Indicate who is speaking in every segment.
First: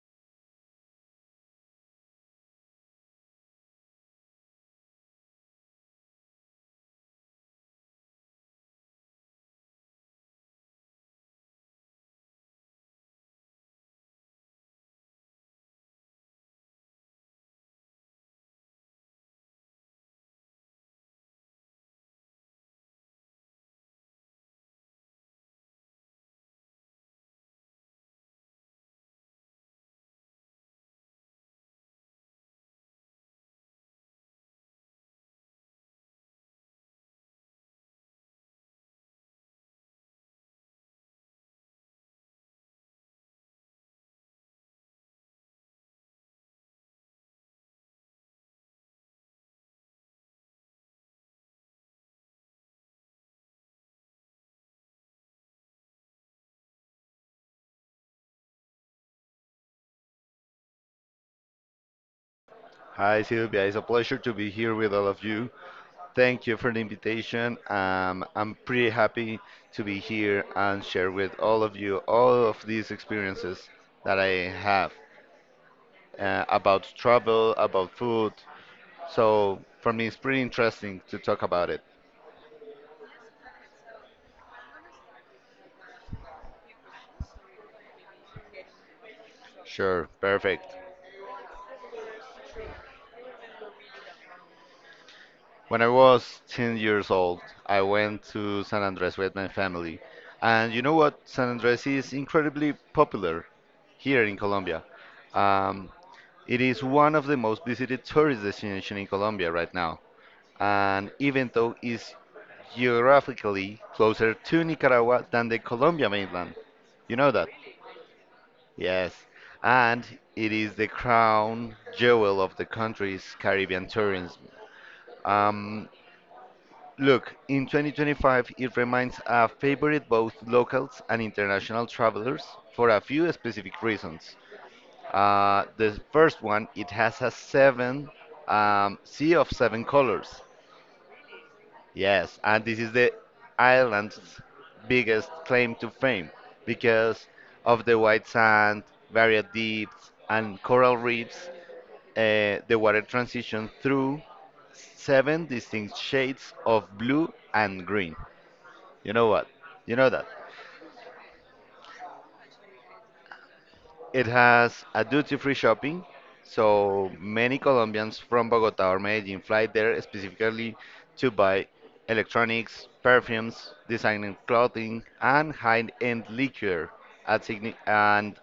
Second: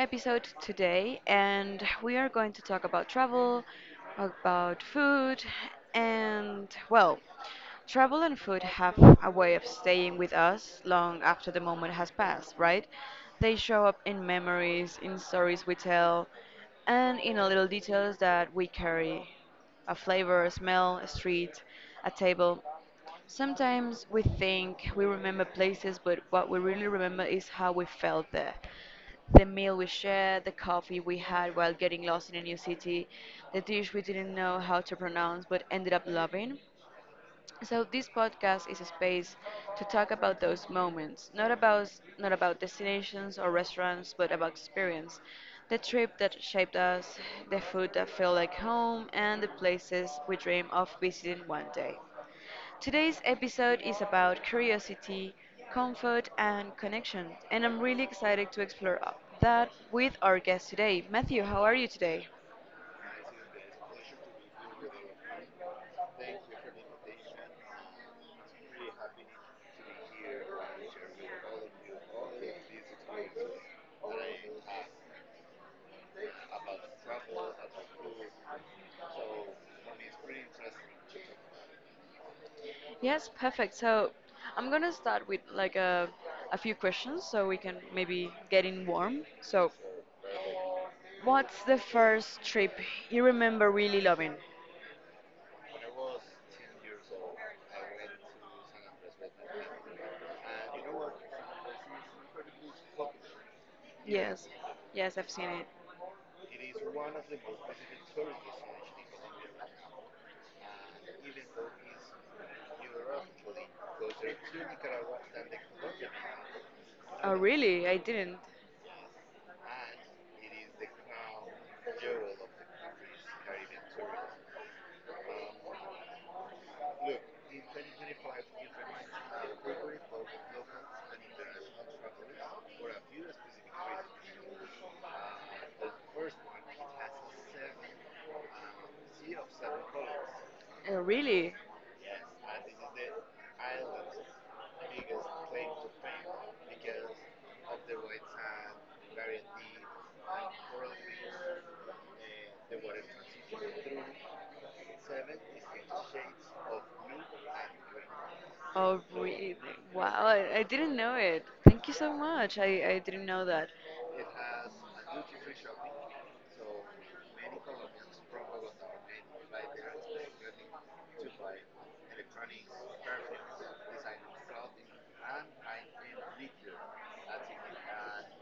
Speaker 1: episode today, and we are going to talk about travel, about food, and well, travel and food have a way of staying with us long after the moment has passed, right? They show up in memories, in stories we tell, and in a little details that we carry a flavor, a smell, a street, a table. Sometimes we think we remember places, but what we really remember is how we felt there. The meal we shared, the coffee we had while getting lost in a new city, the dish we didn't know how to pronounce but ended up loving. So this podcast is a space to talk about those moments, not about destinations or restaurants, but about experience. The trip that shaped us, the food that felt like home, and the places we dream of visiting one day. Today's episode is about curiosity, comfort, and connection, and I'm really excited to explore that with our guest today. Matthew, how are you today?
Speaker 2: Hi, Silvia. It's a pleasure to be here with all of you. Thank you for the invitation. I'm pretty happy to be here and share with all of you all of these experiences that I have about travel, about food. So for me, it's pretty interesting to talk about it.
Speaker 1: Yes, perfect. So I'm gonna start with like a few questions so we can maybe get in warm. So,
Speaker 2: Sure, perfect.
Speaker 1: what's the first trip you remember really loving?
Speaker 2: When I was 10 years old, I went to San Andres with my family. And you know what? San Andres is incredibly popular here in
Speaker 1: Yes,
Speaker 2: Colombia.
Speaker 1: yes, I've seen it.
Speaker 2: Um, It is one of the most visited tourist destinations in Colombia right now, and even though it's geographically closer to Nicaragua than the Colombia mainland, you know
Speaker 1: Oh,
Speaker 2: that?
Speaker 1: really? I didn't.
Speaker 2: Yes, and it is the crown jewel of the country's Caribbean tourism. Um, Look, in 2025, it remains a favorite both locals and international travelers for a few specific reasons. The first one, it has a seven sea of seven colors.
Speaker 1: Oh, really?
Speaker 2: Yes, and this is the island's biggest claim to fame because of the white sand, varied deeps, and coral reefs. The water transitions through seven distinct shades of blue and green.
Speaker 1: Oh,
Speaker 2: You know what?
Speaker 1: really?
Speaker 2: You
Speaker 1: Wow,
Speaker 2: know that.
Speaker 1: I didn't know it. Thank you so much. I didn't know that.
Speaker 2: It has a duty-free shopping, so many Colombians from Bogota or Medellin fly there specifically to buy electronics, perfumes, designer clothing, and high-end liquor at signi- and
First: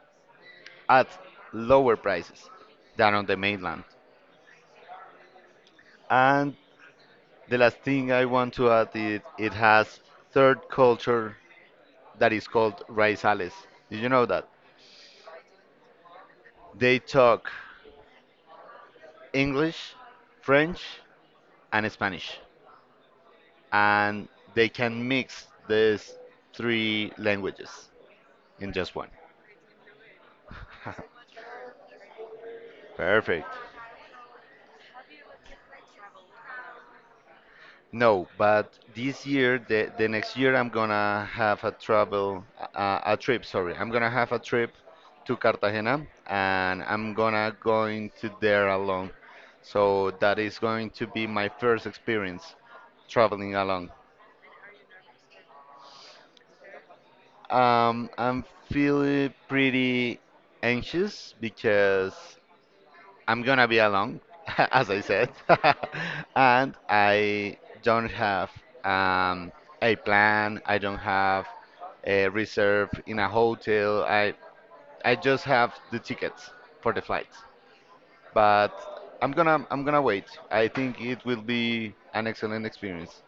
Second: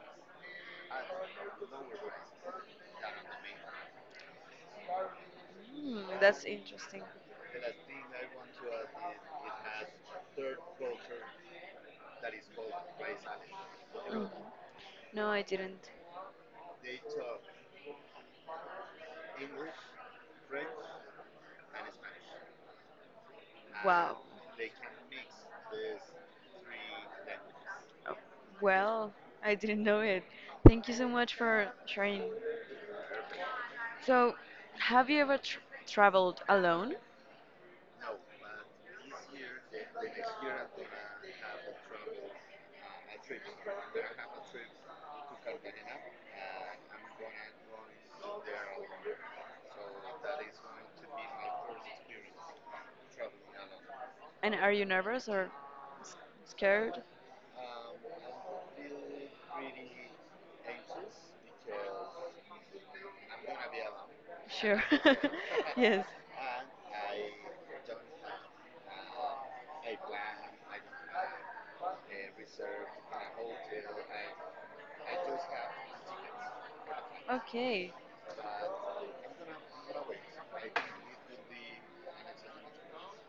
Speaker 2: at lower prices than on the mainland.
Speaker 1: Hmm, that's
Speaker 2: And
Speaker 1: interesting.
Speaker 2: the last thing I want to add is it has third culture that is called Raizales. Did you know
Speaker 1: Mhm.
Speaker 2: that?
Speaker 1: No, I didn't.
Speaker 2: They talk English, French, and Spanish,
Speaker 1: Wow.
Speaker 2: and they can mix these three languages
Speaker 1: Oh,
Speaker 2: in just one.
Speaker 1: well, I didn't know it. Thank you so much for sharing.
Speaker 2: Perfect.
Speaker 1: So, have you ever tr traveled alone?
Speaker 2: No, but this year, the next year, I'm gonna have a travel, a trip, sorry. I'm gonna have a trip to Cartagena and I'm gonna going to there alone. So that is going to be my first experience traveling alone.
Speaker 1: And are you nervous or s- scared?
Speaker 2: I'm feeling pretty anxious because I'm gonna be alone,
Speaker 1: Sure.
Speaker 2: as I said,
Speaker 1: Yes.
Speaker 2: and I don't have um, a plan. I don't have a reserve in a hotel. I just
Speaker 1: These
Speaker 2: have the tickets for the
Speaker 1: tickets.
Speaker 2: flights.
Speaker 1: Okay.
Speaker 2: But I'm gonna wait. I think it will be an excellent experience.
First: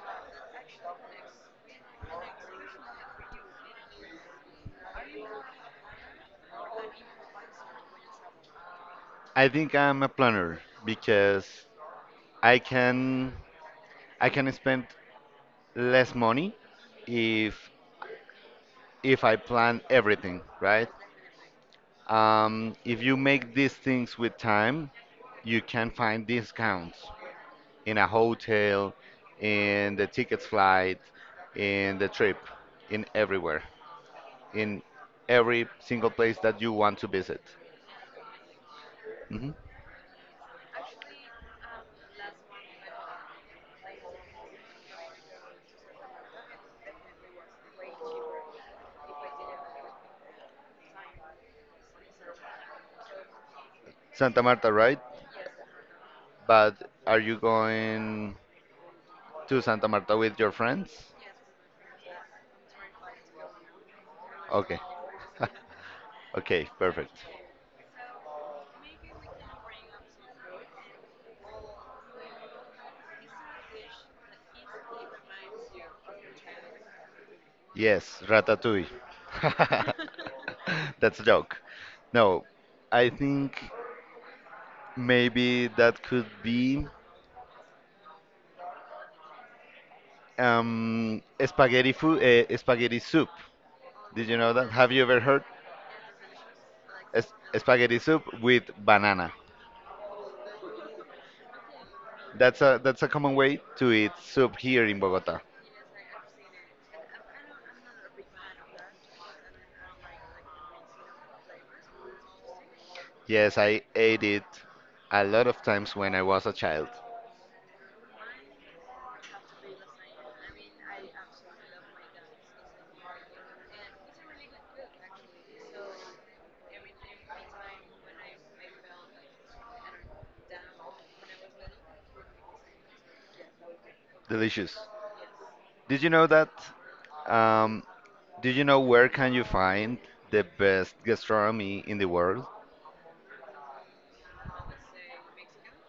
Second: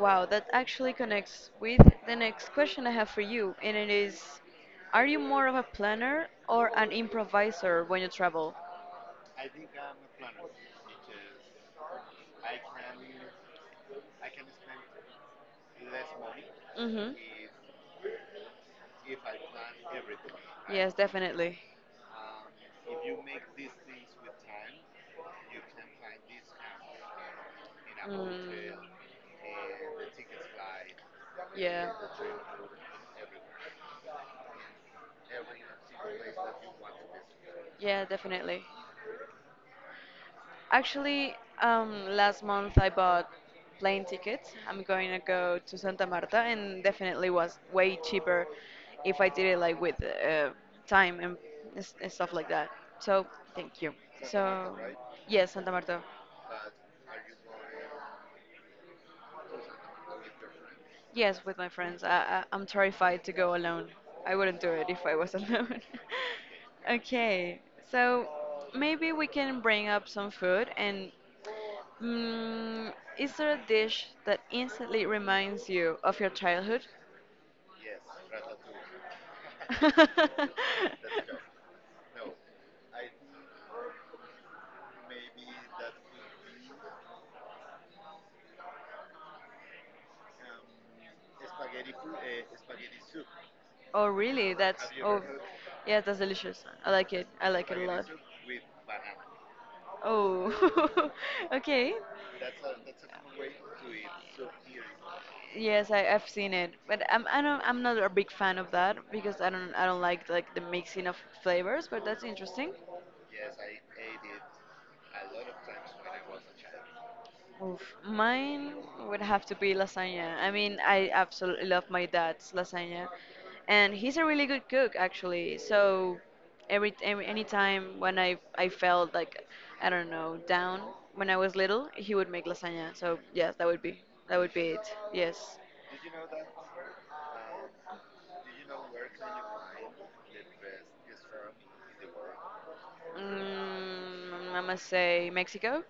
Speaker 1: Wow, that actually connects with the next question I have for you, and it is, are you more of a planner or an improviser when you travel?
Speaker 2: I think I'm a planner because I can I can spend less money
Speaker 1: Mm-hmm.
Speaker 2: if if I plan everything, right?
Speaker 1: Yes, definitely.
Speaker 2: If you make these things with time, you can find discounts in a
Speaker 1: Mm,
Speaker 2: hotel, in the ticket flight,
Speaker 1: in yeah.
Speaker 2: in the trip, in everywhere, in every single place that you want to visit.
Speaker 1: Yeah, definitely.
Speaker 2: Mhm.
Speaker 1: Actually, last month I bought plane tickets. I'm going to go to Santa Marta, and definitely was way cheaper if I did it like with time and and stuff like that. So thank you.
Speaker 2: Santa Marta,
Speaker 1: So
Speaker 2: right?
Speaker 1: yes, Santa Marta.
Speaker 2: But are you going to Santa Marta with your friends?
Speaker 1: Yes, with my friends. I'm terrified to go alone. I wouldn't do
Speaker 2: Okay.
Speaker 1: it if I was alone.
Speaker 2: Okay, perfect.
Speaker 1: Okay, so maybe we can bring up some food. And mm, is there a dish that instantly reminds you of your childhood?
Speaker 2: Yes, Ratatouille. That's a joke. No, I think. Maybe that could be spaghetti food, spaghetti soup.
Speaker 1: Oh,
Speaker 2: Did you know
Speaker 1: really?
Speaker 2: that? Have you ever heard
Speaker 1: Yeah, that's delicious. I like it. I like it a
Speaker 2: spaghetti
Speaker 1: lot.
Speaker 2: soup with banana?
Speaker 1: Oh, okay.
Speaker 2: That's a common way to eat soup here in Bogota.
Speaker 1: Yes, I've seen it, but I'm I don't I'm not a big fan of that because I don't like the mixing of flavors. But that's interesting.
Speaker 2: Yes, I ate it a lot of times when I was a child.
Speaker 1: Oof, mine would have to be lasagna. I mean, I absolutely love my dad's lasagna, and he's a really good cook actually. So every any time when I felt like I don't know down when I was little, he would make lasagna. So yes, that would be
Speaker 2: Delicious.
Speaker 1: it. Yes.
Speaker 2: Did you know that? Um, did you know where can you find the best gastronomy in the world?
Speaker 1: Mm, I must say Mexico,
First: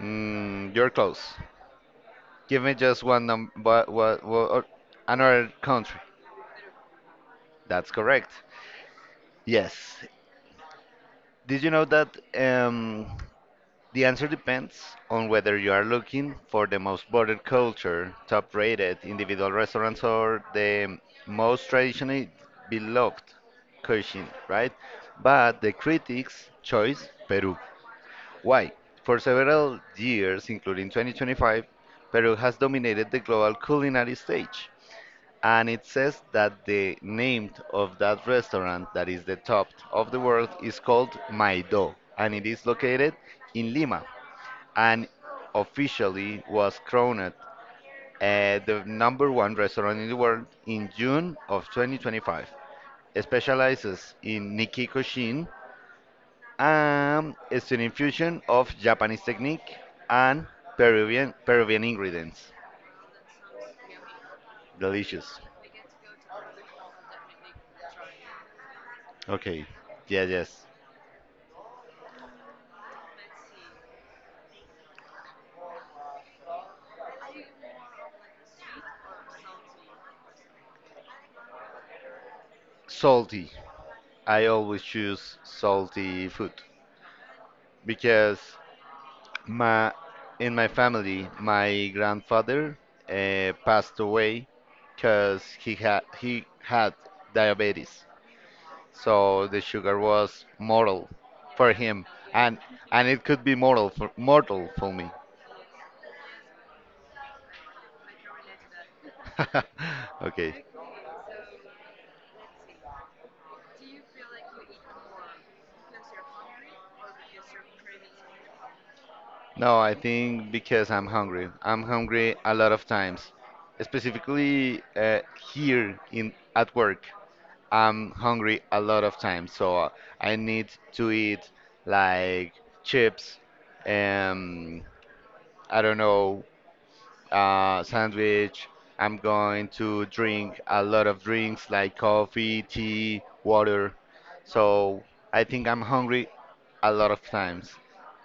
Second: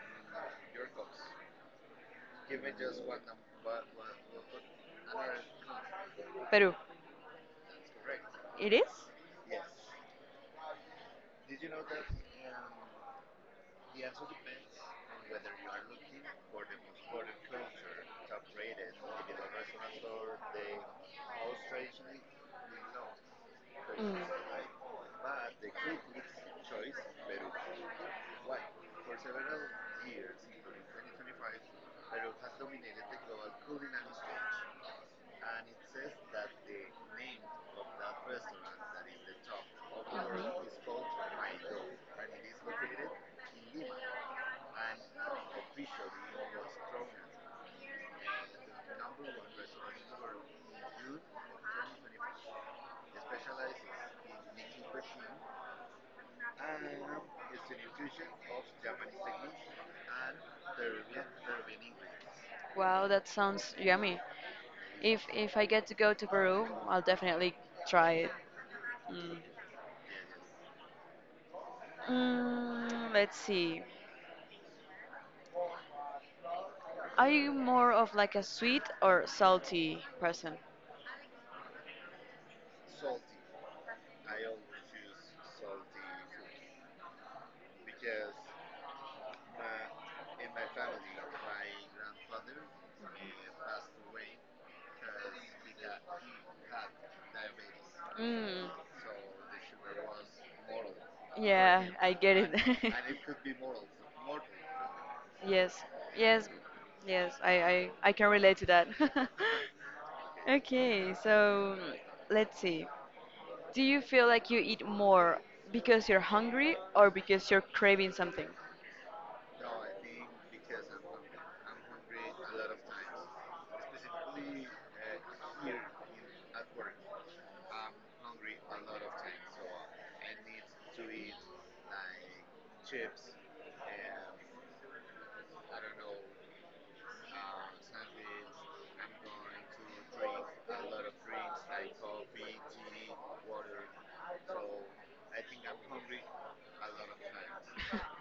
Speaker 2: Mm, you're close. Give me just one num what or another country.
Speaker 1: Peru.
Speaker 2: That's correct.
Speaker 1: It is?
Speaker 2: Yes. Did you know that the answer depends on whether you are looking for the most bordered culture, top rated individual restaurants, or the most traditionally beloved
Speaker 1: Mm. Mhm.
Speaker 2: cuisine, right? But the critics choice Peru. Why? For several years, including 2025, Peru has dominated the global culinary stage, and it says that the name of that restaurant that is the top of the world is called Maido and it is located in Lima and officially was crowned the number one restaurant in the world in June of 2025. It specializes in Nikki Koshin and it's an infusion of Japanese technique and Peruvian ingredients.
Speaker 1: Wow, that sounds yummy.
Speaker 2: Delicious.
Speaker 1: If I get to go to Peru, I'll definitely try it. Mm.
Speaker 2: Okay. Yeah, yes.
Speaker 1: Mm, let's see. Are you more of like a sweet or salty person?
Speaker 2: Salty. I always choose salty food because my in my family, my grandfather passed away because he had diabetes,
Speaker 1: Mm.
Speaker 2: so the sugar was mortal for
Speaker 1: Yeah,
Speaker 2: him,
Speaker 1: I get
Speaker 2: and
Speaker 1: it.
Speaker 2: and it could be mortal for me.
Speaker 1: Yes, yes, yes. I can relate to that.
Speaker 2: Okay.
Speaker 1: Okay, so let's see. Do you feel like you eat more because you're hungry or because you're craving something?
Speaker 2: No, I think because I'm hungry. I'm hungry a lot of times, specifically here in at work. I'm hungry a lot of times, so I need to eat like chips, um, I don't know, sandwich. I'm going to drink a lot of drinks like coffee, tea, water. So I think I'm hungry a lot of times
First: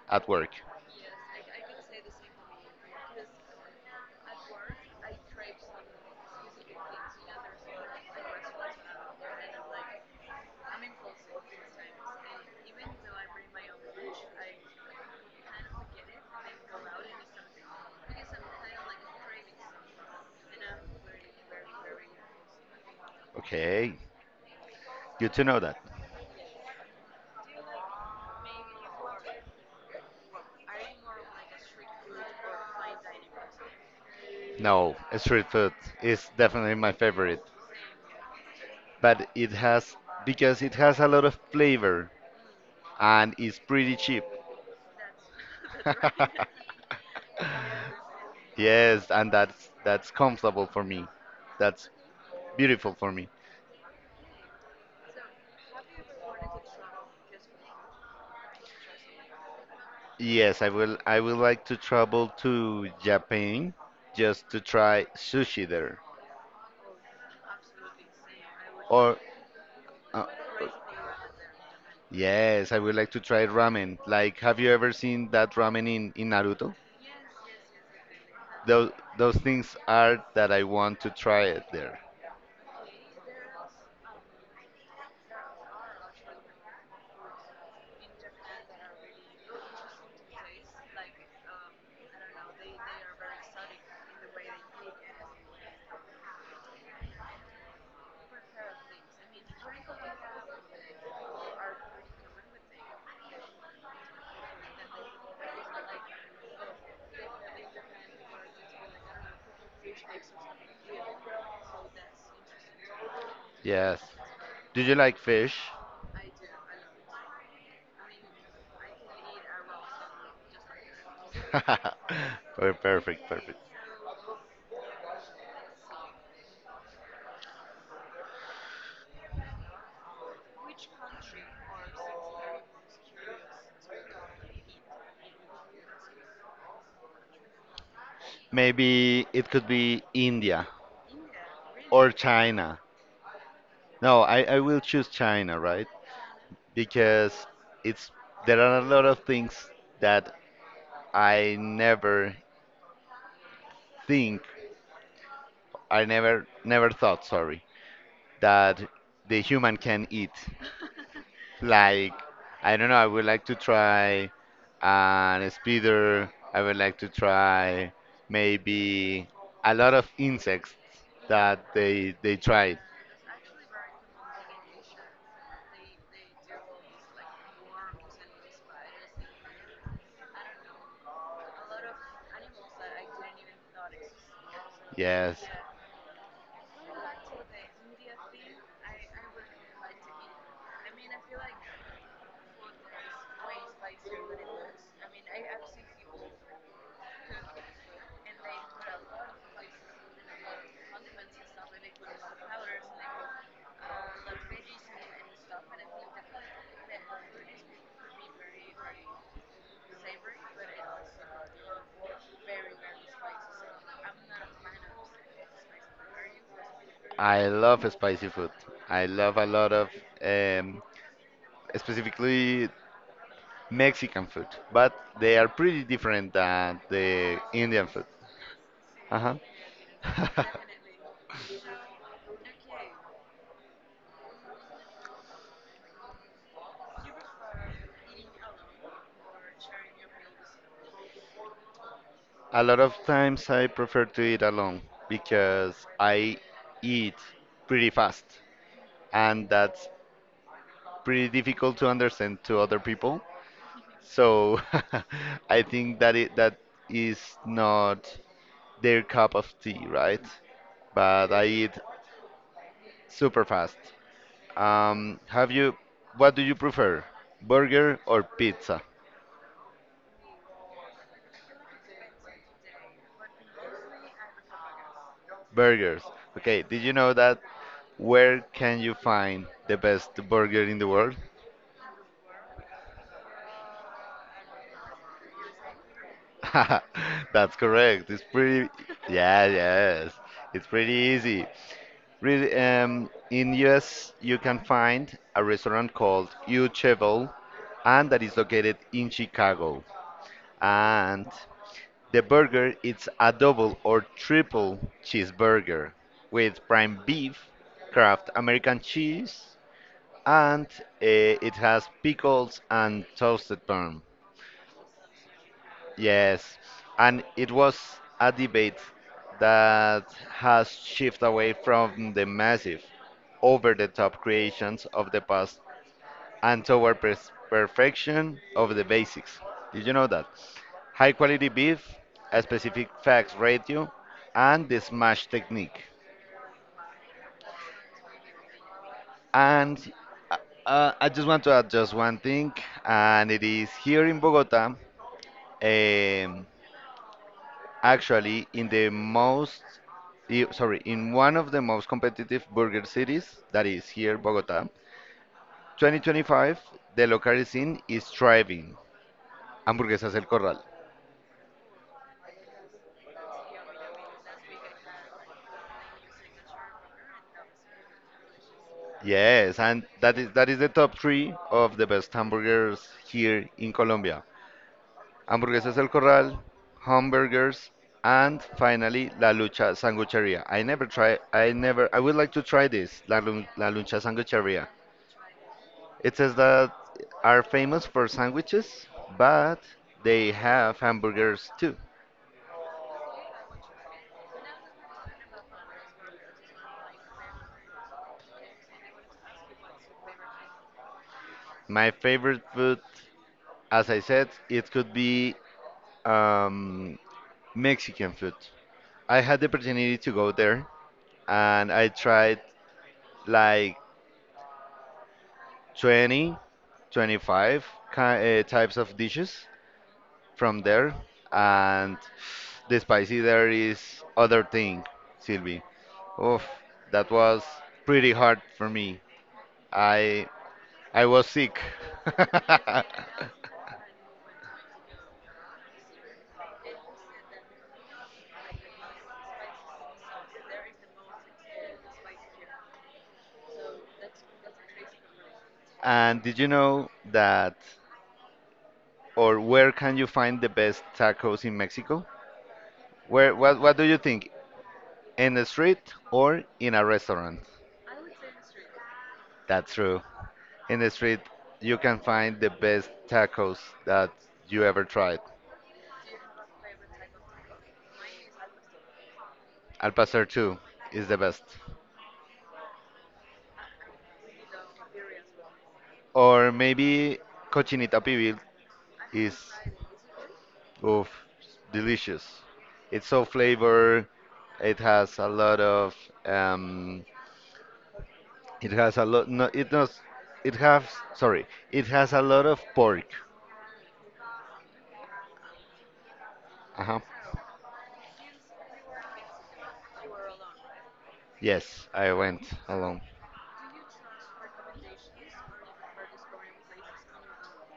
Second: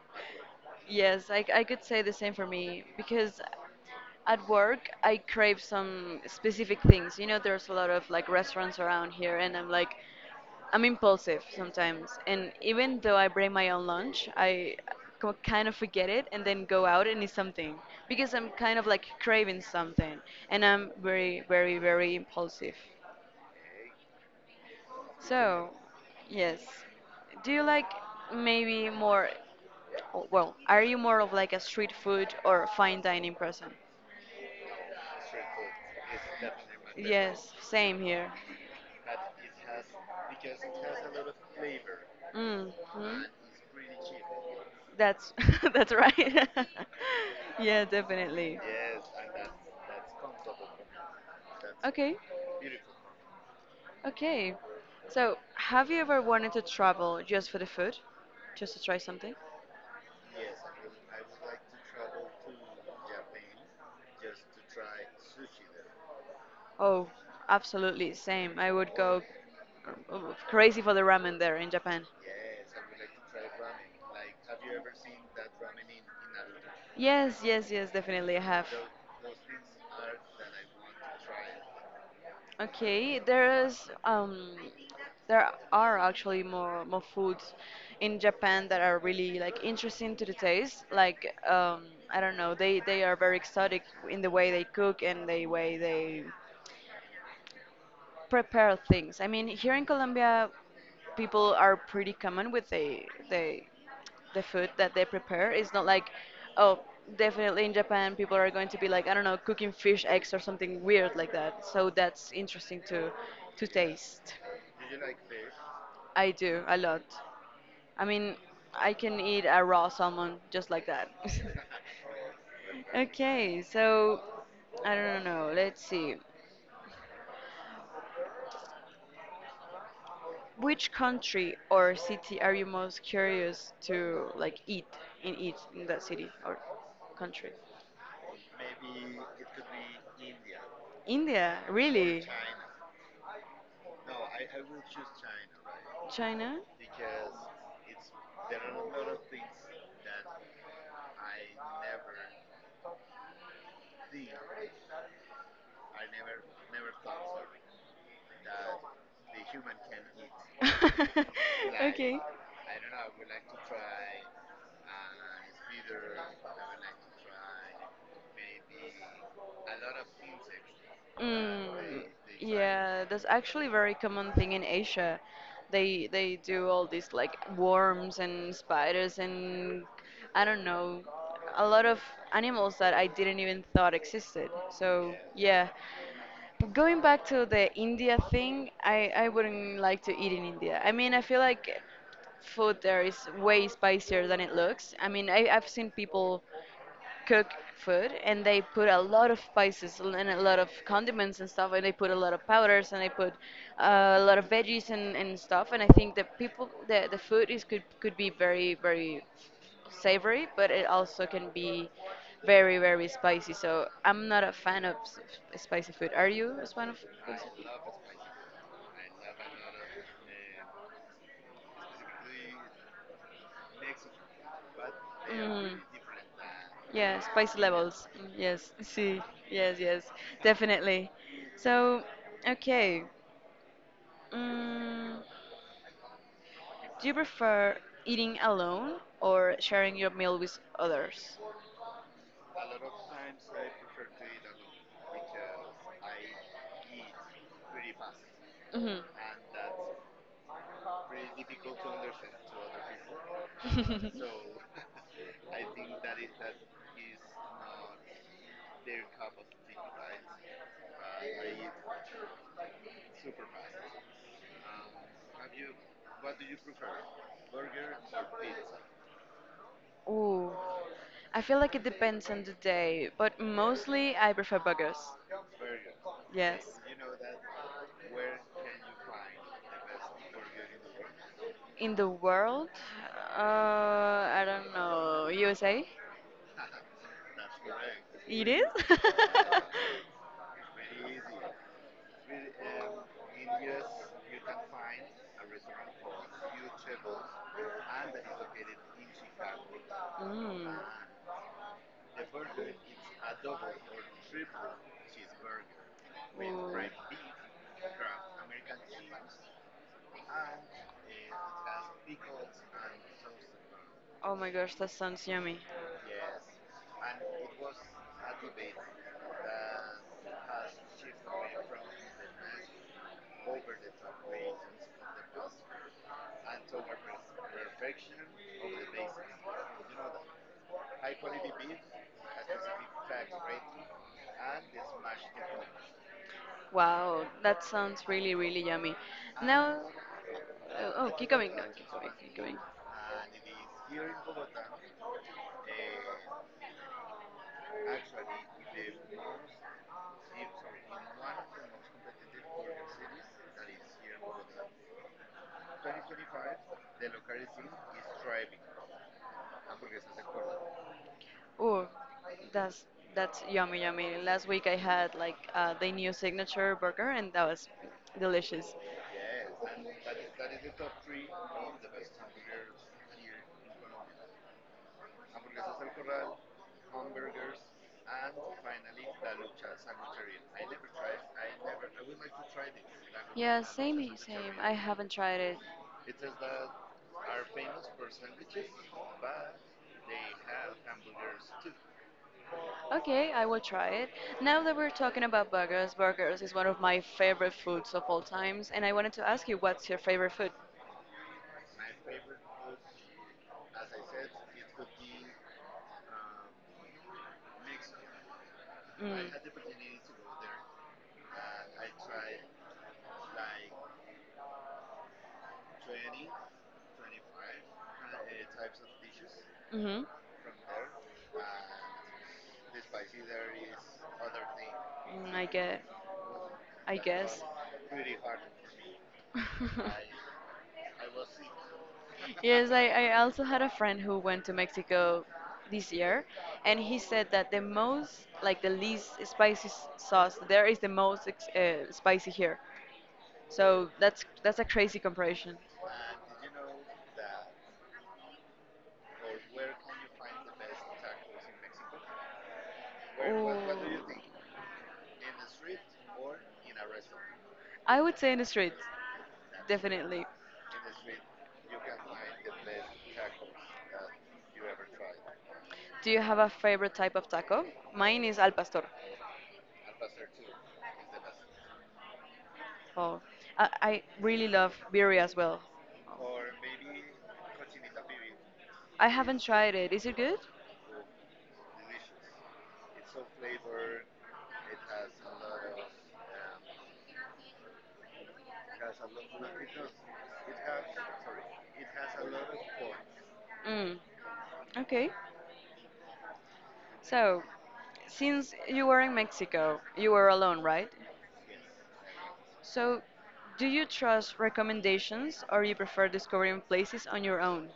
Speaker 2: at work.
Speaker 1: Yes, I could say the same for me because at work I crave some specific things. You know, there's a lot of like restaurants around here, and I'm like, I'm impulsive sometimes, and even though I bring my own lunch, I kind of forget it and then go out and eat something because I'm kind of like craving something, and I'm very, very, very impulsive.
Speaker 2: Okay. Good to know
Speaker 1: So,
Speaker 2: that.
Speaker 1: yes, do you like maybe more? Oh, well, are you more of like a street food or fine dining person?
Speaker 2: No, street food is definitely my favorite,
Speaker 1: Yes, same here.
Speaker 2: but it has because it has a lot of flavor
Speaker 1: Mm. Mhm.
Speaker 2: and it's pretty cheap.
Speaker 1: That's that's right. Yeah, definitely.
Speaker 2: Yes, and that's comfortable for me. That's
Speaker 1: Okay,
Speaker 2: beautiful for me.
Speaker 1: okay. So, have you ever wanted to travel just for the food, just to try something?
Speaker 2: Yes, I would like to travel to Japan just to try sushi there.
Speaker 1: Oh, absolutely, same. I would
Speaker 2: Or
Speaker 1: go uh,
Speaker 2: uh,
Speaker 1: crazy for the ramen there in Japan.
Speaker 2: yes, I would like to try ramen. Like have you ever seen that ramen in Naruto?
Speaker 1: Yes, yes, yes, definitely I have.
Speaker 2: Those those things are that I want to try it there.
Speaker 1: Okay, there are actually more foods in Japan that are really like interesting to the taste. Like I don't know, they are very exotic in the way they cook and the way they prepare things. I mean, here in Colombia, people are pretty common with the the food that they prepare. It's not like, oh, definitely in Japan people are going to be like, I don't know, cooking fish eggs or something weird like that. So that's interesting to
Speaker 2: Yes.
Speaker 1: taste.
Speaker 2: Do you like fish?
Speaker 1: I do a lot. I mean, I can eat a raw salmon just like that.
Speaker 2: Perfect, perfect.
Speaker 1: Okay, so I don't know. Let's see. Which country or city are you most curious to like eat and eat in that city or country?
Speaker 2: Maybe it could be India
Speaker 1: India,
Speaker 2: or
Speaker 1: really?
Speaker 2: China. No, I will choose China, right?
Speaker 1: China?
Speaker 2: Because it's there are a lot of things that I never think, I never thought, sorry, that the human can eat. Like,
Speaker 1: Okay.
Speaker 2: I don't know, I would like to try an speeder. I would like to try maybe a lot of insects that
Speaker 1: Mm,
Speaker 2: they tried.
Speaker 1: yeah, that's actually very common thing in Asia. They do all these like worms and spiders and I don't know, a lot of animals that I didn't even thought existed. So
Speaker 2: Yes,
Speaker 1: yeah, going back to the India thing, I wouldn't like to eat in India. I mean, I feel like food there is way spicier than it looks. I mean, I've seen people cook food and they put a lot of spices and a lot of condiments and stuff and they put a lot of powders and they put a lot of veggies and and stuff and I think the food is could be very very savory but it also can be very very spicy so I'm not a fan of spicy food, are you a fan of
Speaker 2: I
Speaker 1: spicy food?
Speaker 2: love spicy food. I love a lot of um, specifically Mexican food, but they are
Speaker 1: Mm.
Speaker 2: pretty different than
Speaker 1: Yeah,
Speaker 2: the
Speaker 1: spice
Speaker 2: Indian food.
Speaker 1: levels. Mm, yes,
Speaker 2: Uh
Speaker 1: see.
Speaker 2: huh.
Speaker 1: Yes, yes, definitely. So, okay. Mm, do you prefer eating alone or sharing your meal with others?
Speaker 2: A lot of times I prefer to eat alone because I eat pretty fast
Speaker 1: Hmm.
Speaker 2: and that's pretty difficult to understand to other people. So I think that it that is not their cup of tea, right? But I eat super fast. Um, have you, what do you prefer, burger or pizza?
Speaker 1: Ooh, I feel like it depends on the day, but mostly I prefer burgers.
Speaker 2: Burgers.
Speaker 1: Yes.
Speaker 2: Okay, did you know that where can you find the best burger in the world?
Speaker 1: In the world, I don't know. USA?
Speaker 2: That's correct.
Speaker 1: It is?
Speaker 2: Yeah, yes. It's pretty easy. Really, in US, you can find a restaurant called U Cheval, and that is located in Chicago.
Speaker 1: Mm.
Speaker 2: And the burger, it's a double or triple cheeseburger with
Speaker 1: Ooh.
Speaker 2: prime beef, Kraft American cheese, and it has pickles and toasted bun.
Speaker 1: Oh my gosh, that sounds yummy.
Speaker 2: Yes, and it was a debate that has shifted away from the massive, over the top creations of the past and toward perfection of the basics. Did you know that? High quality beef, a specific fat ratio, and the smash technique.
Speaker 1: Wow, that sounds really, really yummy. Now,
Speaker 2: And uh,
Speaker 1: oh, oh,
Speaker 2: I
Speaker 1: keep
Speaker 2: just want
Speaker 1: going.
Speaker 2: to
Speaker 1: No,
Speaker 2: add
Speaker 1: keep
Speaker 2: just
Speaker 1: going,
Speaker 2: one
Speaker 1: keep
Speaker 2: thing,
Speaker 1: going.
Speaker 2: and it is here in Bogota. Um, Actually, in the sorry, in one of the most competitive burger cities, that is here, Bogota, 2025, the local scene is thriving. Hamburguesas El Corral.
Speaker 1: Oh, that's yummy. Last week I had like the new signature burger, and that was delicious.
Speaker 2: Yes, and that is the top three of the best hamburgers here in Colombia. Hamburguesas El Corral, hamburgers, and finally La Lucha Sangucheria. I never try. I never. I would like to try this
Speaker 1: Yeah,
Speaker 2: La Lucha
Speaker 1: same. I
Speaker 2: Sangucheria.
Speaker 1: haven't tried it.
Speaker 2: It says that are famous for sandwiches, but they have hamburgers too.
Speaker 1: Okay, I will try it. Now that we're talking about burgers, burgers is one of my favorite foods of all times, and I wanted to ask you, what's your favorite food?
Speaker 2: My favorite food, as I said, it could be um, Mexican food. I had the
Speaker 1: Mm.
Speaker 2: opportunity to go there and I tried like 20, 25 types of dishes
Speaker 1: Mm-hmm.
Speaker 2: from there, and the spicy there is other thing,
Speaker 1: Mm, I
Speaker 2: Sylvie.
Speaker 1: get it.
Speaker 2: Oof,
Speaker 1: I
Speaker 2: that
Speaker 1: guess.
Speaker 2: was pretty hard for me. I I was sick.
Speaker 1: Yes, I also had a friend who went to Mexico this year, and he said that the most, like the least spicy sauce there is the most spicy here. So that's a crazy comparison.
Speaker 2: And did you know that, or where can you find the best tacos in Mexico? Where,
Speaker 1: Ooh.
Speaker 2: what do you think? In the street or in a restaurant?
Speaker 1: I would say in the streets,
Speaker 2: That's true.
Speaker 1: definitely.
Speaker 2: In the street, you can find the best tacos that you ever tried.
Speaker 1: Do you have a favorite type of taco? Mine is al pastor.
Speaker 2: Al pastor too is the best.
Speaker 1: Oh, I really love birria as well.
Speaker 2: Or maybe cochinita pibil
Speaker 1: I
Speaker 2: is.
Speaker 1: haven't tried it. Is it good?
Speaker 2: Oof, delicious. It's so flavor. It has a lot of um it has a lot no it does it has sorry, it has a lot of pork.
Speaker 1: Mm, okay.
Speaker 2: Uh-huh.
Speaker 1: So, since you were in Mexico, you were alone, right?
Speaker 2: Yes, I went alone.
Speaker 1: So, do you trust recommendations or you prefer discovering places on your own?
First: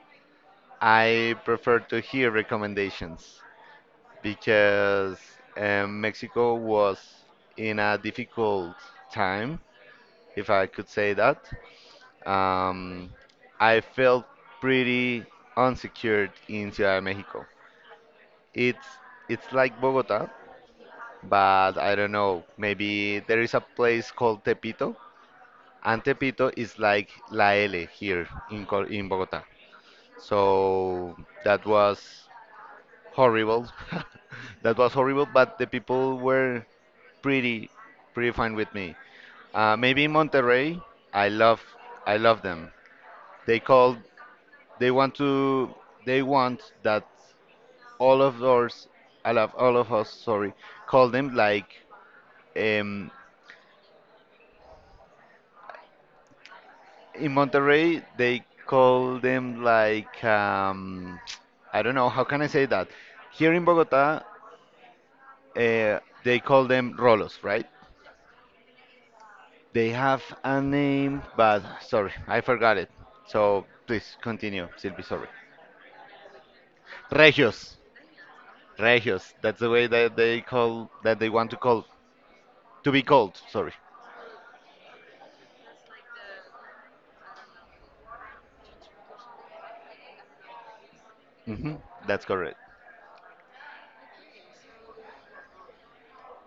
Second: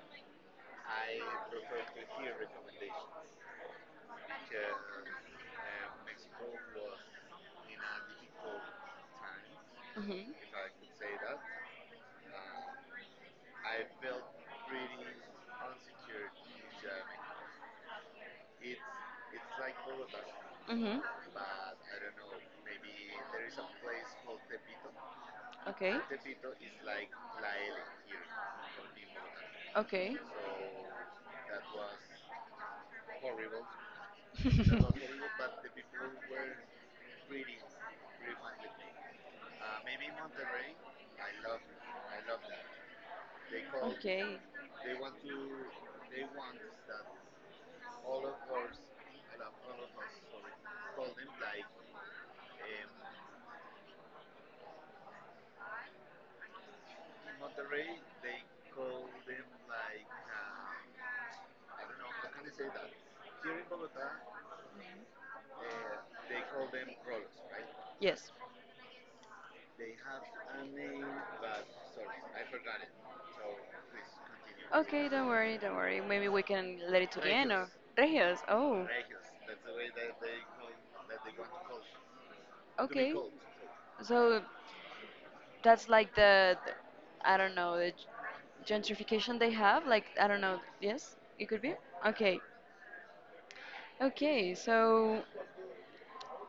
Speaker 2: I prefer to hear recommendations because Mexico was in a difficult time,
Speaker 1: Mm-hmm.
Speaker 2: if I could say that. Um, I felt pretty unsecured in Ciudad de Mexico. It's it's like Bogota,
Speaker 1: Mm-hmm.
Speaker 2: but I don't know. Maybe there is a place called Tepito,
Speaker 1: Okay.
Speaker 2: and Tepito is like La L here in Col in Bogota.
Speaker 1: Okay.
Speaker 2: So that was horrible. That was horrible, but the people were pretty pretty fine with me. Maybe in Monterrey, I love I love them. They called
Speaker 1: Okay.
Speaker 2: they want to they want that all of us I love all of us sorry call them like Um, in Monterrey, they call them like I don't know how can I say that. Here in Bogota, uh, they call them rolos, right?
Speaker 1: Yes.
Speaker 2: They have a name, but sorry, I forgot it. So please continue, Silvi.
Speaker 1: Okay, don't
Speaker 2: Sorry.
Speaker 1: worry, don't worry. Maybe we can let it to the end Regios.
Speaker 2: Regios,
Speaker 1: Or Regios. Oh,
Speaker 2: Regios. That's the way that they call that they want to call to be
Speaker 1: okay.
Speaker 2: called. Sorry.
Speaker 1: So that's like the I don't know, the gentrification they have. Like I don't know. Yes, it could be.
Speaker 2: Hmm. That's
Speaker 1: Okay.
Speaker 2: correct.
Speaker 1: Okay. So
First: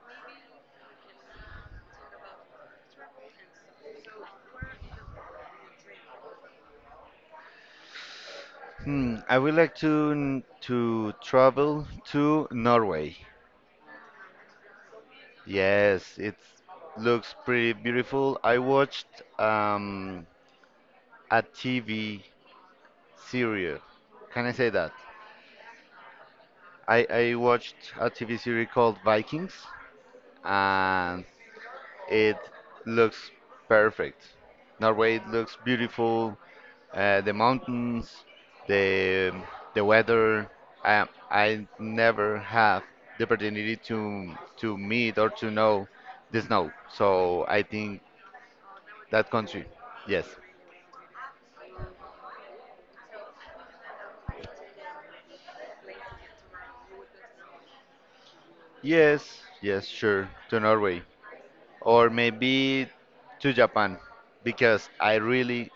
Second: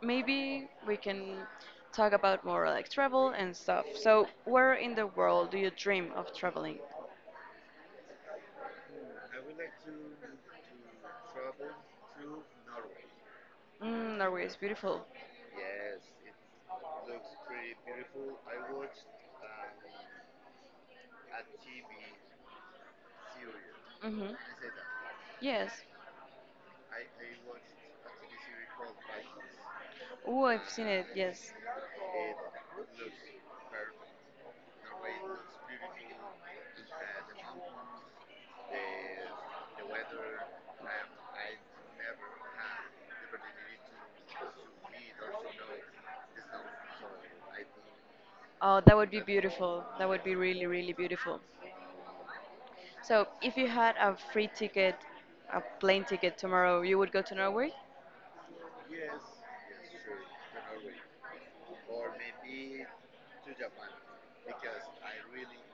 Speaker 1: maybe we can talk about more like travel and stuff. So where in the world do you dream of traveling?
Speaker 2: Hmm, I would like to travel to Norway.
Speaker 1: Mm, Norway is beautiful.
Speaker 2: Yes, it looks pretty beautiful. I watched um, a TV series.
Speaker 1: Mhm. I
Speaker 2: Can I say that?
Speaker 1: yes.
Speaker 2: I, I watched a TV series called Vikings,
Speaker 1: Oh, I've seen it,
Speaker 2: and
Speaker 1: yes.
Speaker 2: it looks perfect. Norway looks beautiful. The mountains, the the weather. I never have the opportunity to meet or to know the snow, so I think
Speaker 1: Oh, that would be
Speaker 2: that country.
Speaker 1: beautiful. That would be
Speaker 2: Yes.
Speaker 1: really, really beautiful. So, if you had a free ticket, a plane ticket tomorrow, you would go to Norway?
Speaker 2: Yes, yes, sure. To Norway. Or maybe to Japan. Because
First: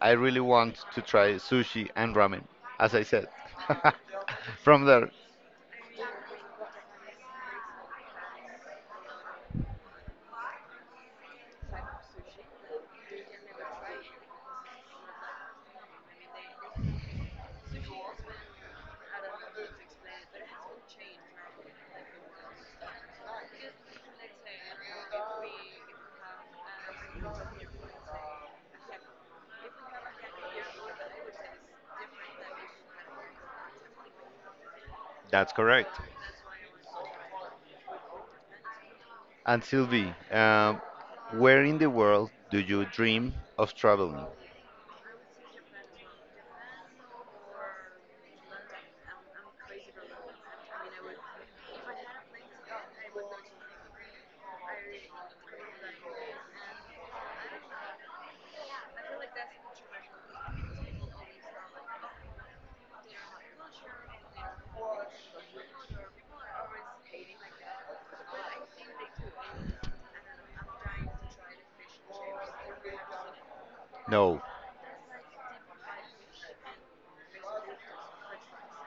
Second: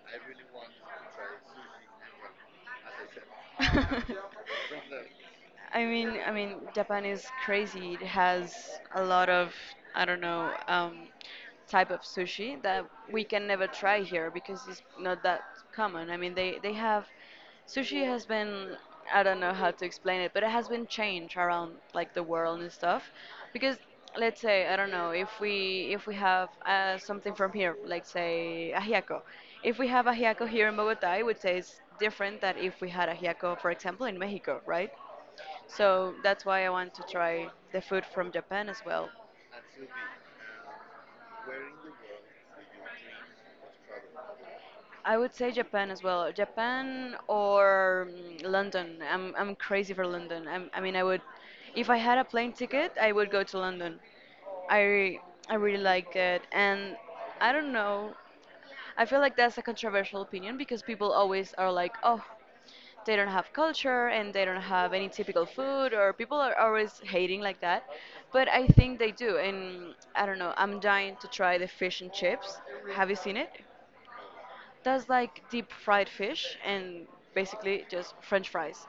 Speaker 2: I really want to try sushi and ramen, as I said.
Speaker 1: I
Speaker 2: From there.
Speaker 1: I mean, Japan is crazy. It has a lot of, I don't know, type of sushi that we can never try here because it's not that common. I mean, they have sushi has been I don't know how to explain it, but it has been changed around like the world and stuff because let's say I don't know if we have something from here, like say ajiaco. If we have ajiaco here in Bogota, I would say it's different than if we had ajiaco, for example, in Mexico, right?
Speaker 2: That's correct.
Speaker 1: So that's why I want to try the food from Japan as well.
Speaker 2: And Sylvie, where in the world do you dream of traveling?
Speaker 1: I would say Japan as well. Japan or mm, London. I'm crazy for London. I'm, I mean, I would, if I had a plane ticket, I would go to London. I I really like it, and I don't know. I feel like that's a controversial opinion because people always are like, oh, they don't have culture and they don't have any typical food, or people are always hating like that. But I think they do, and I don't know. I'm dying to try the fish and chips. Have you seen it?
Speaker 2: No.
Speaker 1: Does like deep fried fish and basically just French fries,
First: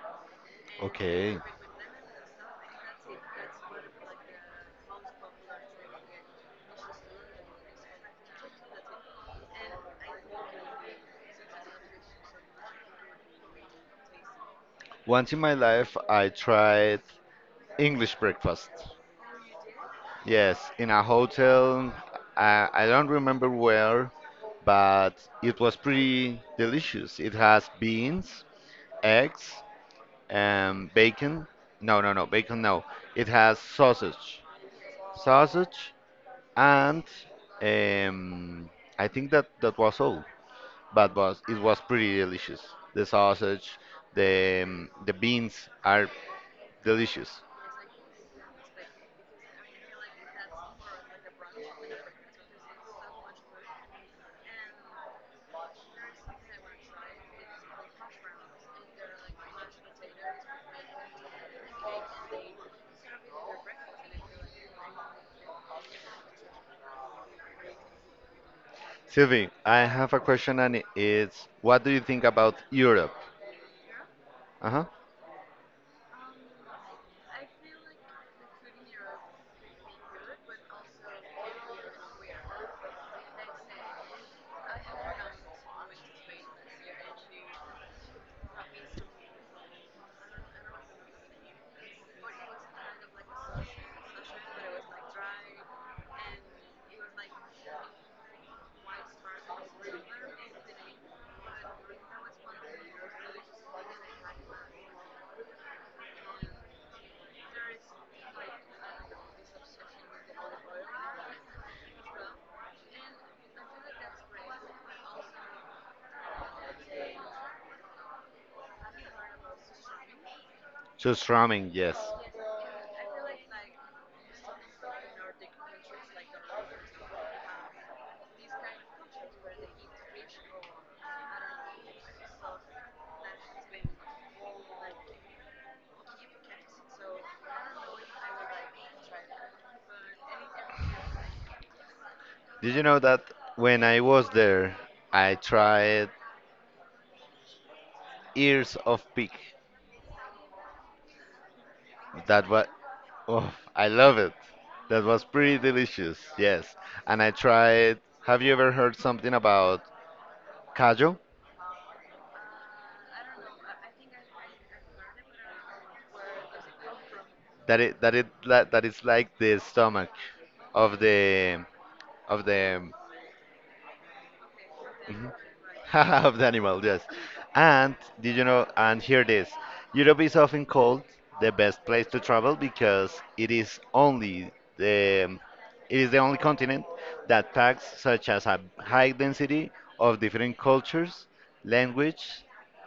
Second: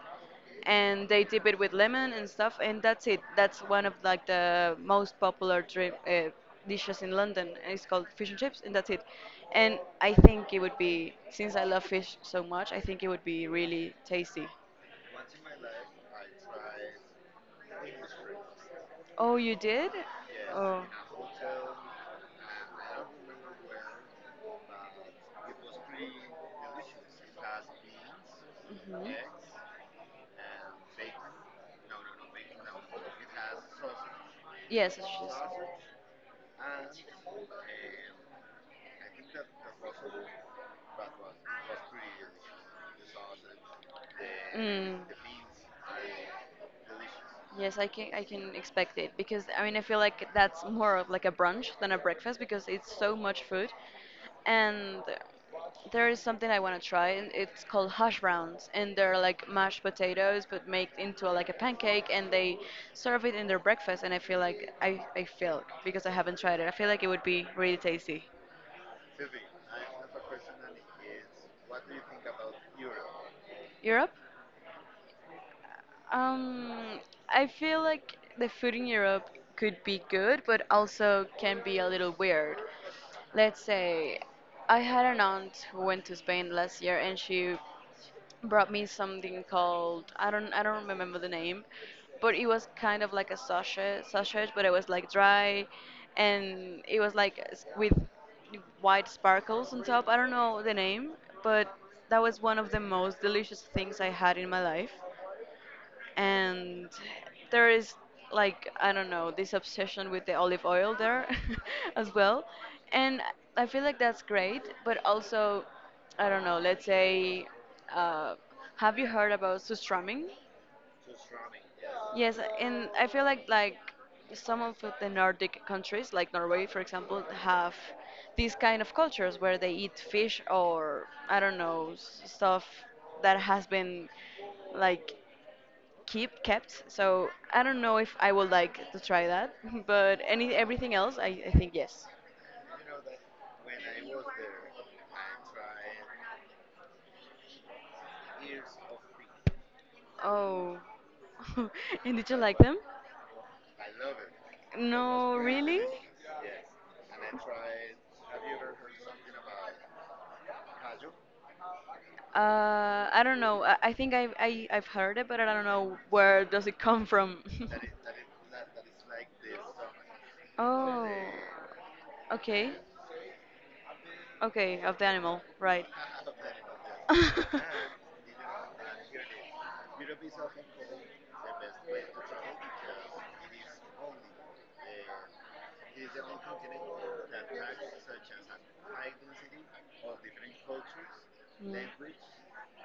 Speaker 1: and they
Speaker 2: Okay.
Speaker 1: dip it with lemon and stuff, and that's it. That's one of like the most popular dishes in London. And it's called fish and chips, and that's it. And I think it would be, since I love fish so much, I think it would be really tasty.
Speaker 2: Once in my life, I tried English breakfast.
Speaker 1: Oh, you did?
Speaker 2: Yes,
Speaker 1: Oh.
Speaker 2: in a hotel. I don't remember where, but it was pretty delicious. It has beans,
Speaker 1: Mhm.
Speaker 2: eggs, and bacon. No, no, no, bacon, no. It has sausage.
Speaker 1: Yes, it's just.
Speaker 2: Sausage, and um, I think that was all. But was it was pretty delicious. The sausage,
Speaker 1: Mm.
Speaker 2: the beans are delicious.
Speaker 1: Yes, I can expect it because I mean I feel like that's more of like a brunch than a breakfast because it's so much food, and there is something I want to try and it's called hash browns and they're like mashed potatoes but made into like a pancake and they serve it in their breakfast and I feel like I feel because I haven't tried it I feel like it would be really tasty.
Speaker 2: Sylvie, I have a question, and it's what do you think about Europe?
Speaker 1: Europe?
Speaker 2: Uh huh.
Speaker 1: Um, I feel like the food in Europe could be good, but also can be a little weird. Let's say I had an aunt who went to Spain last year and she brought me something called, I don't remember the name, but it was kind of like a sausage, but it was like dry and it was like with white sparkles on top. I don't know the name, but that was one of the most delicious things I had in my life, and there is like, I don't know, this obsession with the olive oil there as well, and I feel like that's great. But also, I don't know. Let's say, uh, have you heard about sustramming?
Speaker 2: Just ramen, yes.
Speaker 1: Yes, and I feel like some of the Nordic countries, like Norway, for example, have these kind of cultures where they eat fish or, I don't know, stuff that has been like keep kept. So I don't know if I would like to try that, but any everything else, I think yes.
Speaker 2: Did you know that when I was there, I tried ears of pig?
Speaker 1: Oh, and did you
Speaker 2: That
Speaker 1: like
Speaker 2: was,
Speaker 1: them?
Speaker 2: oh, I love it. That was
Speaker 1: No,
Speaker 2: pretty
Speaker 1: really?
Speaker 2: delicious. Yes, and I tried. Have you ever heard something about callo?
Speaker 1: I don't know. I've heard it, but I don't know where does it come from.
Speaker 2: That it that it that, that it's like the stomach of
Speaker 1: Oh,
Speaker 2: the of
Speaker 1: okay,
Speaker 2: the.
Speaker 1: okay, of the
Speaker 2: Mhm.
Speaker 1: animal, right?
Speaker 2: Of the animal, yes. And did you know? And hear this: Europe is often called the best place to travel because the it is the only continent that packs such as a high density of different cultures,
Speaker 1: Mm.
Speaker 2: language,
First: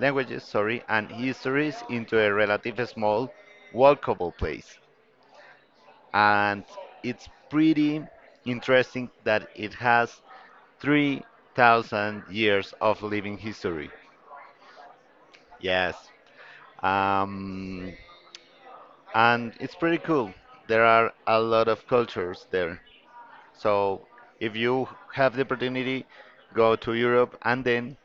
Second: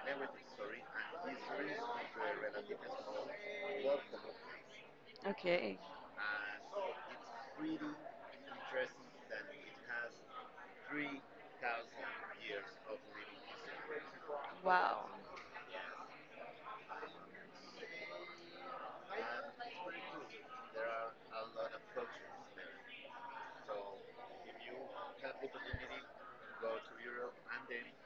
Speaker 2: languages, sorry, and histories into a relatively small, walkable place,
Speaker 1: Okay.
Speaker 2: and it's pretty interesting that it has 3,000 years of living history.
Speaker 1: Wow.
Speaker 2: Yes. Um, and it's pretty cool. There are a lot of cultures there. So if you have the opportunity, go to Europe, and then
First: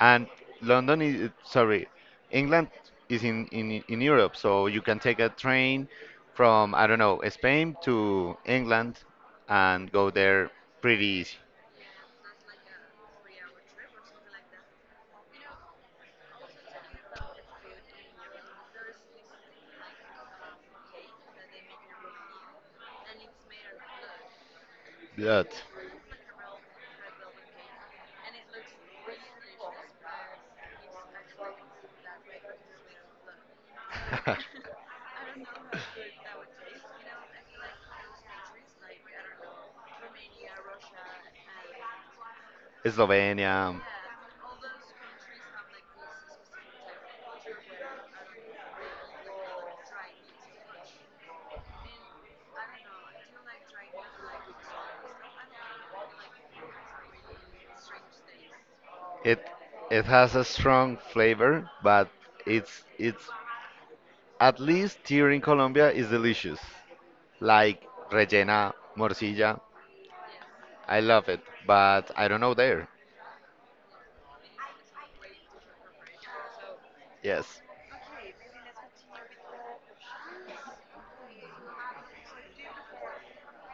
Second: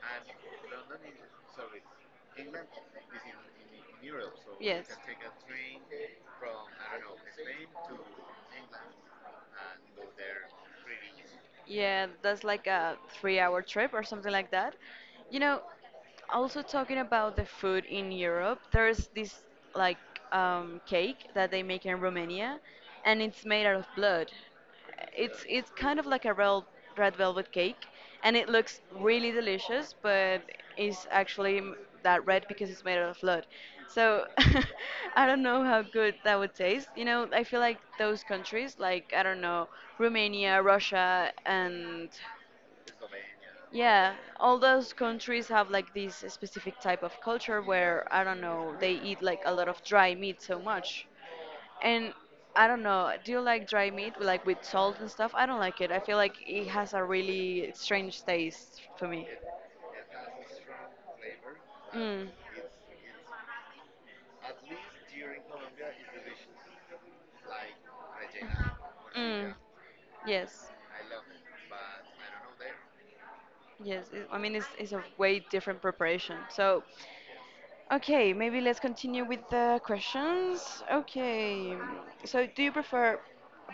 Speaker 2: and London is sorry, England is in Europe, so you
Speaker 1: Yes.
Speaker 2: can take a train from I don't know Spain to England and go there pretty easy.
Speaker 1: Yeah, that's like a 3 hour trip or something like that. You know, also talking about the food in Europe, there's this like cake that they make in Romania and it's made out of blood. it's
Speaker 2: That.
Speaker 1: it's kind of like a red velvet cake and it looks really delicious, but it's actually that red because it's made out of blood. So I don't know how good that would taste. You know, I feel like those countries, like, I don't know, Romania, Russia, and
Speaker 2: Slovenia.
Speaker 1: yeah, all those countries have like this specific type of culture where, I don't know, they eat like a lot of dry meat so much. And I don't know, do you like dry meat, like with salt and stuff? I don't like it. I feel like it has a really strange taste for me.
Speaker 2: It has a strong flavor, but
Speaker 1: Mm.
Speaker 2: it's, at least here in Colombia, is delicious. Like rellena,
Speaker 1: Mm.
Speaker 2: morcilla.
Speaker 1: Yes.
Speaker 2: I love it, but I don't know there.
Speaker 1: Yes. I mean, it's a way different preparation. So,
Speaker 2: Yes.
Speaker 1: okay, maybe let's continue with the questions. Okay. So, do you prefer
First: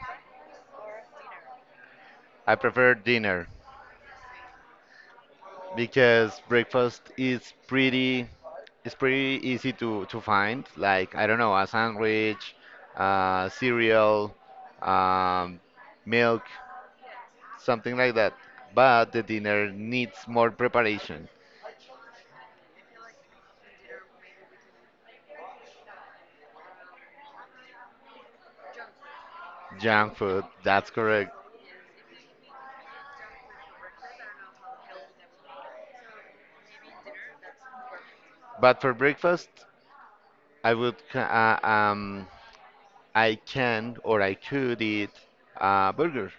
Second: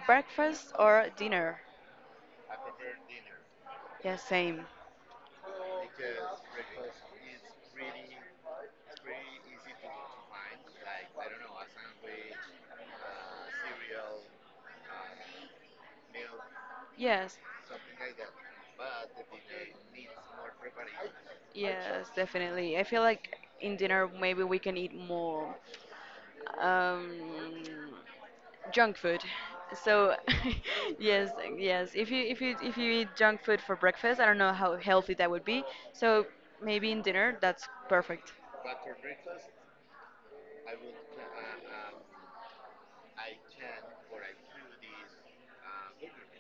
Speaker 1: breakfast or dinner?
Speaker 2: I prefer dinner,
Speaker 1: Yeah, same.
Speaker 2: because breakfast is pretty easy to find. Like I don't know, a sandwich, cereal, um, milk,
Speaker 1: Yes,
Speaker 2: something like that. But the dinner needs more preparation.
Speaker 1: yes, definitely. I feel like in dinner maybe we can eat more um, junk food. So
Speaker 2: Junk food, that's
Speaker 1: yes,
Speaker 2: correct.
Speaker 1: yes. If you eat junk food for breakfast, I don't know how healthy that would be. So maybe in dinner that's perfect.
Speaker 2: But for breakfast, I would ca- uh, um I can or I could eat a burger.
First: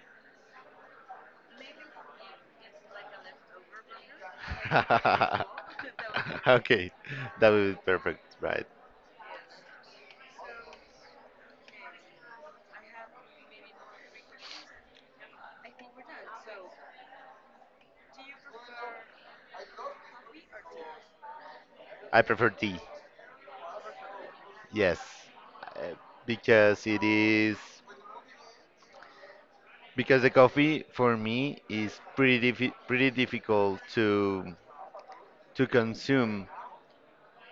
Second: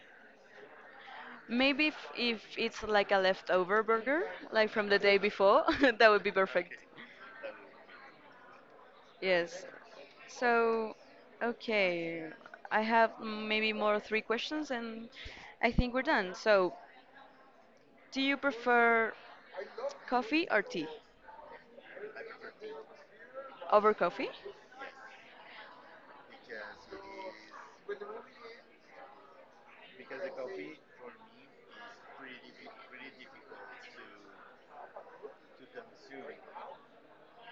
Speaker 1: Maybe if it's like a leftover burger, like from the day before, that would be perfect.
Speaker 2: Okay, that would be perfect, right?
Speaker 1: Yes. So, okay, I have maybe more three questions and I think we're done. So, do you prefer coffee or tea?
Speaker 2: I prefer tea,
Speaker 1: Over coffee?
Speaker 2: yes, uh, because it is because the coffee for me is pretty difficult to consume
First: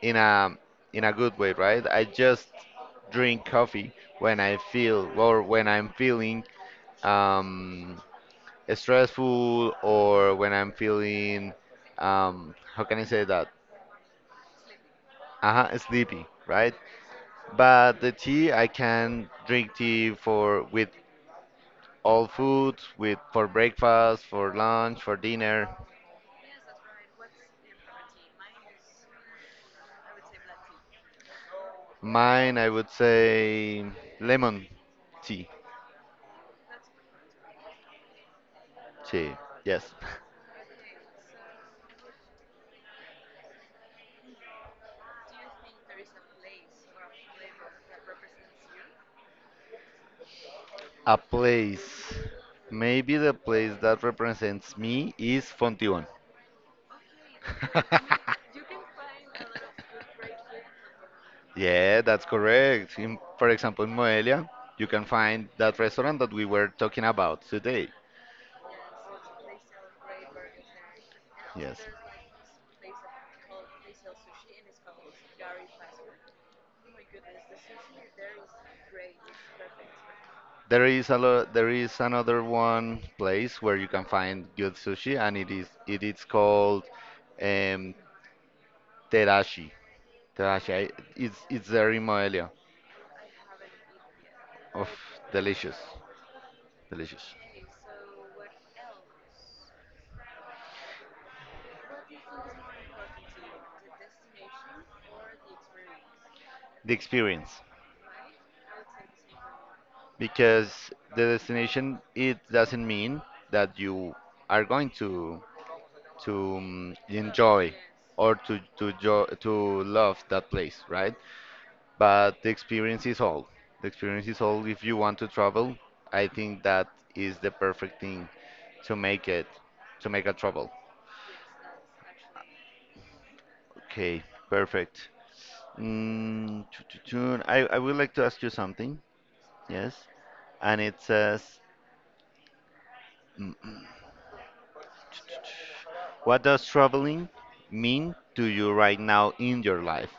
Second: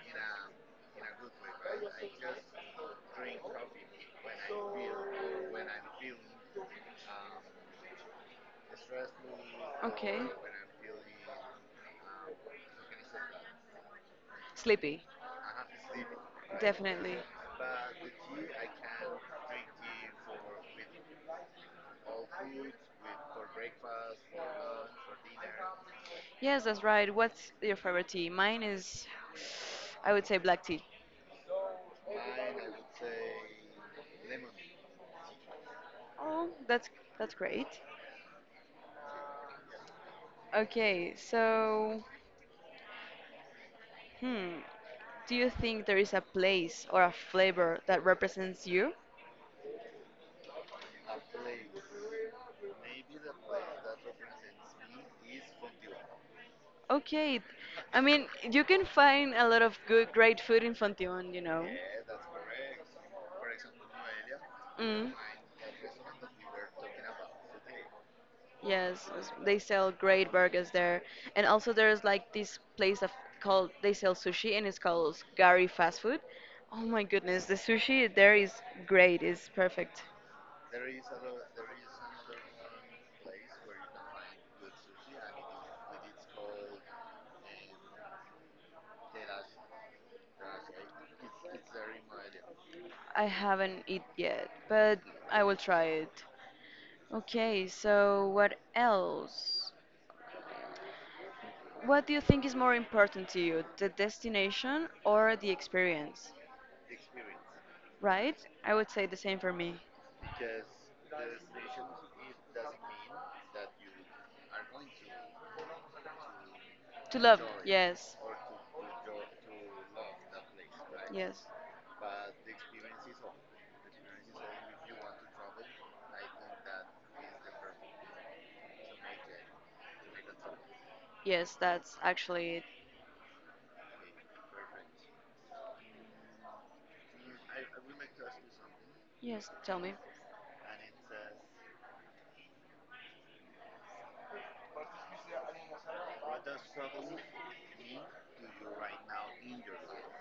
Speaker 2: in a good way, right? I just drink coffee when I feel or when I'm feeling um, stressful
Speaker 1: Okay.
Speaker 2: or when I'm feeling how can I say that?
Speaker 1: Sleepy.
Speaker 2: Uh-huh, sleepy, right?
Speaker 1: Definitely.
Speaker 2: But the tea, I can drink tea for with all food, with for breakfast, for lunch, for dinner.
Speaker 1: Yes, that's right. What's your favorite tea? Mine is, I would say black tea.
Speaker 2: Mine, I would say lemon tea.
Speaker 1: Oh, that's great.
Speaker 2: Tea, yes.
Speaker 1: Okay, so, hmm, do you think there is a place or a flavor that represents you?
Speaker 2: A place. Maybe the place that represents me is Fontibón.
Speaker 1: Okay, I mean, you can find a lot of good, great food in Fontimon, you know.
Speaker 2: Yeah, that's correct. In, for example, in Moelia, you can
Speaker 1: Mm.
Speaker 2: find that restaurant that we were talking about today.
Speaker 1: Yes, they sell great burgers there, and also
Speaker 2: Yes.
Speaker 1: there's like this place of called they sell sushi, and it's called Gary Fast Food. Oh my goodness, the sushi there is great, it's perfect.
Speaker 2: There is another one place where you can find good sushi, and it is called um, Terashi. Terashi, it's there in Moelia.
Speaker 1: I haven't eat yet,
Speaker 2: Of
Speaker 1: but I will
Speaker 2: delicious,
Speaker 1: try it.
Speaker 2: delicious.
Speaker 1: Okay, so what else? What do you think is more important to you, the destination or the experience?
Speaker 2: The experience.
Speaker 1: Right? I would say the same for me.
Speaker 2: Because the destination, it doesn't mean that you are going to
Speaker 1: To love,
Speaker 2: enjoy
Speaker 1: yes.
Speaker 2: or to love that place, right?
Speaker 1: Yes.
Speaker 2: But the experience is all. The experience is all. If you want to travel, I think that is the perfect thing to make it, to make a travel.
Speaker 1: Yes, that's actually it.
Speaker 2: Okay, perfect. Mm, tu- tu- I would like to ask you something,
Speaker 1: Yes, tell me.
Speaker 2: yes? And it says, mm, mm, tu- tu- tu- what does traveling mean to you right now in your life?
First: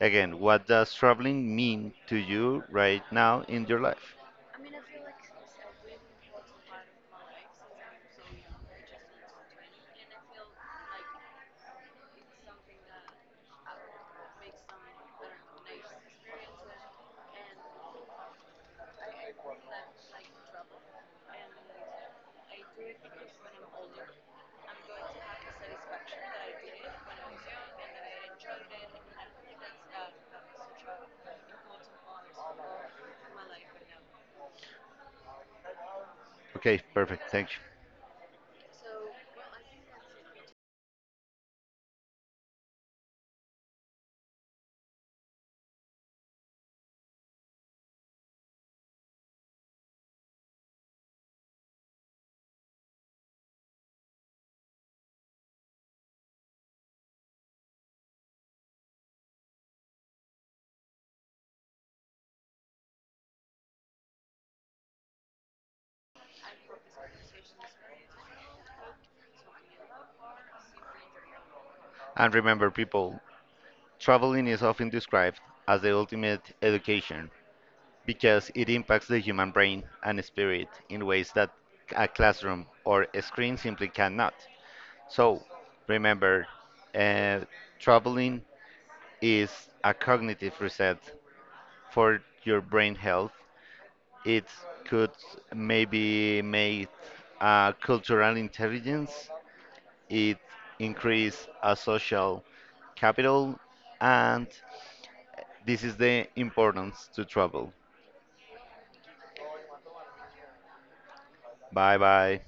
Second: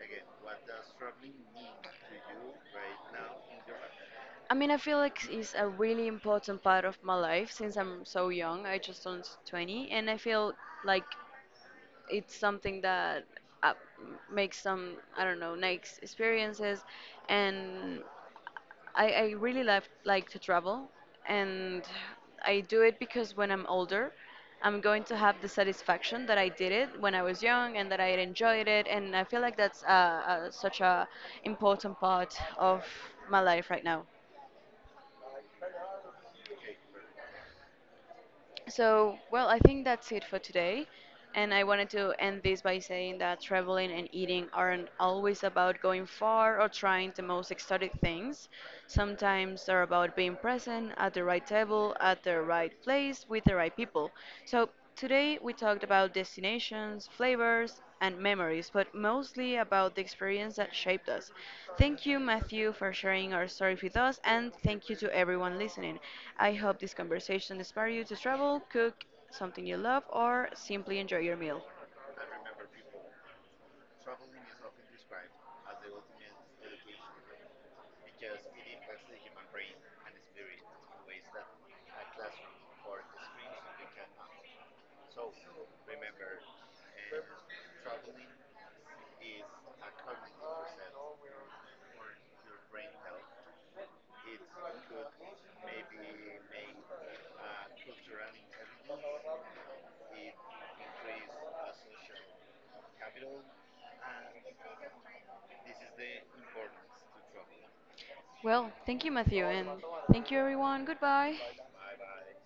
Speaker 2: Again, what does traveling mean to you right now in your life?
Speaker 1: I mean, I feel like it's a really important part of my life since I'm so young. I just turned 20, and I feel like it's something that uh, makes some, I don't know, nice experiences, and I really love, like, to travel, and I do it because when I'm older, I'm going to have the satisfaction that I did it when I was young and that I enjoyed it, and I feel like that's such a important part of my life right now.
Speaker 2: Okay, perfect. Thank you.
Speaker 1: So, well, I think that's it for today. And I wanted to end this by saying that traveling and eating aren't always about going far or trying the most exotic things. Sometimes they're about being present at the right table, at the right place, with the right people. So today we talked about destinations, flavors, and memories, but mostly about the experience that shaped us. Thank you, Matthew, for sharing our story with us, and thank you to everyone listening. I hope this conversation inspired you to travel, cook something you love, or simply enjoy your meal.
Speaker 2: And remember, people, traveling is often described as the ultimate education because it impacts the human brain and spirit in ways that a classroom or a screen simply cannot. So, remember, uh, traveling is a cognitive reset for your brain health. It could maybe make cultural intelligence, it increase a social capital, and this is the importance to travel.
Speaker 1: Well, thank you, Matthew, and thank you, everyone. Goodbye.
Speaker 2: Bye bye.